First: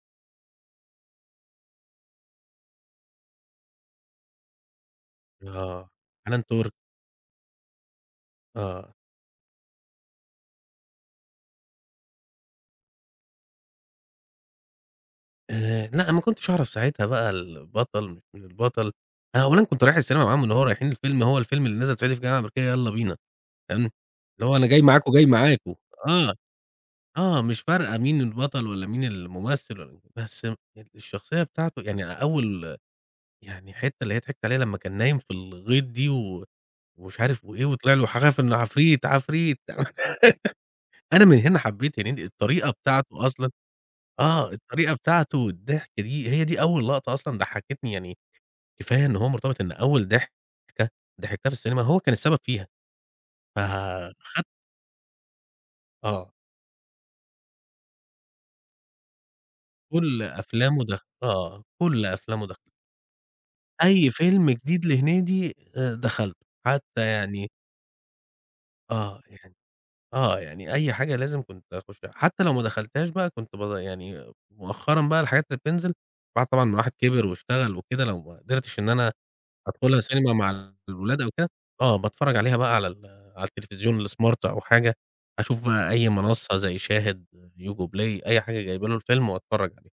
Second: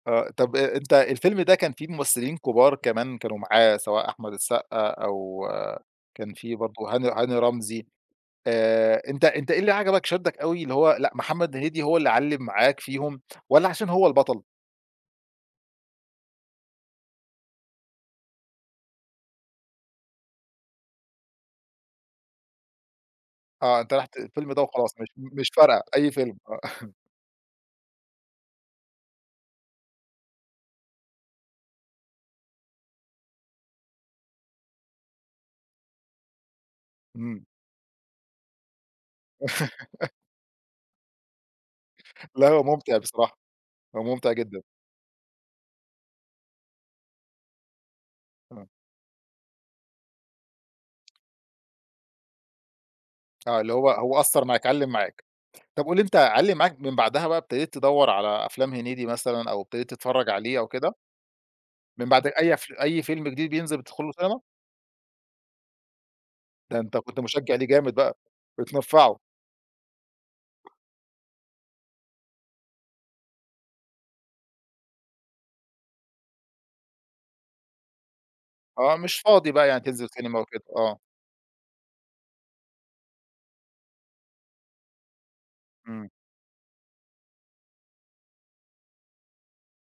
آآ، طب أنتً الفيلم ده كان فيه ممثلين كبار كمان كانوا معاه، سواء أحمد السقا أو آه، كان حنان في تُرك. برضه هاني هاني رمزي. آه. آآ، أنت أنت إيه اللي عجبك شدَّك أوي؟ اللي هو لأ، محمد هنيدي هو اللي علّم معاك فيهم، والّا عشان هو البطَل؟ آآ لأ، أنا ما كنتش أعرف ساعتها البطَل مش من البطَل، أنا أولًا كنت رايِح السينما معاهم، اللي هو رايِحين الفيلم، هو الفيلم اللي نازِل صعيدي في الجامعة الأمريكية، يلا بينا، آه، تمام. أنتَ رُحت اللي الفيلم هو ده أنا جاي وخلاص، مش معاكم، جاي مش معاكم، فارِقة أي آه. فيلم، آه. آه، مش فارقة مين البطَل والّا مين الممثل، والّا بس ال الشخصية بتاعته يعني أول يعني الحتة اللي هي ضحِكت عليها لما كان نايِم في الغِيط، دي، ومش عارف إمم. وإيه، وطلَع له حاجة، فاللي هو عفريت عفريت. أنا من هنا حبَّيت هنيدي، لأ هو الطريقة ممتِع بتاعته بصراحة، أصلًا هو ممتِع آه، جدًا. الطريقة بتاعته الضحك دي، هي دي أول لقطة أصلًا ضحَّكتني، يعني آه. كفاية إن هو مرتبِط إن أول ضحكة ضحَكتها في السينما هو كان السبب فيها، آه، اللي هو هو فاخد أثَّر معاك، علَّم معاك. طب قُل لي، أنت آه. علَّم معاك من بعدها بقى ابتدَيت تدوَّر على أفلام محمد هنيدي مثلًا، أو ابتدَيت كل تتفرَّج عليه أو أفلامه كده؟ دخلَتها آه، كل من بعد أفلامه أي دخل أف أي فيلم جديد بينزِل بتدخُل أي له سينما؟ فيلم جديد لهنيدي آآ، دخلَته ده أنتَ حتى كنت يعني مشجّع لِيه جامد بقى، بتنفَعه. آه يعني آه يعني أي حاجة لازم كنت أخُشها. حتى لو ما دخلتهاش بقى كنت ب يعني مؤخرًا بقى الحاجات اللي بتنزِل بعد طبعًا ما الواحد كِبر واشتغل وكده، لو ما قدرتش إن آه، أنا مش فاضِي بقى يعني أدخّلها تنزِل سينما سينما وكده، مع آه. الولاد أو كده، آه باتفرّج عليها بقى على ال على التلفزيون الsmart أو حاجة، أشوف بقى أي إمم. منصة زي Shahid، Yango Play، أي حاجة جايِبة له الفيلم وأتفرّج عليه.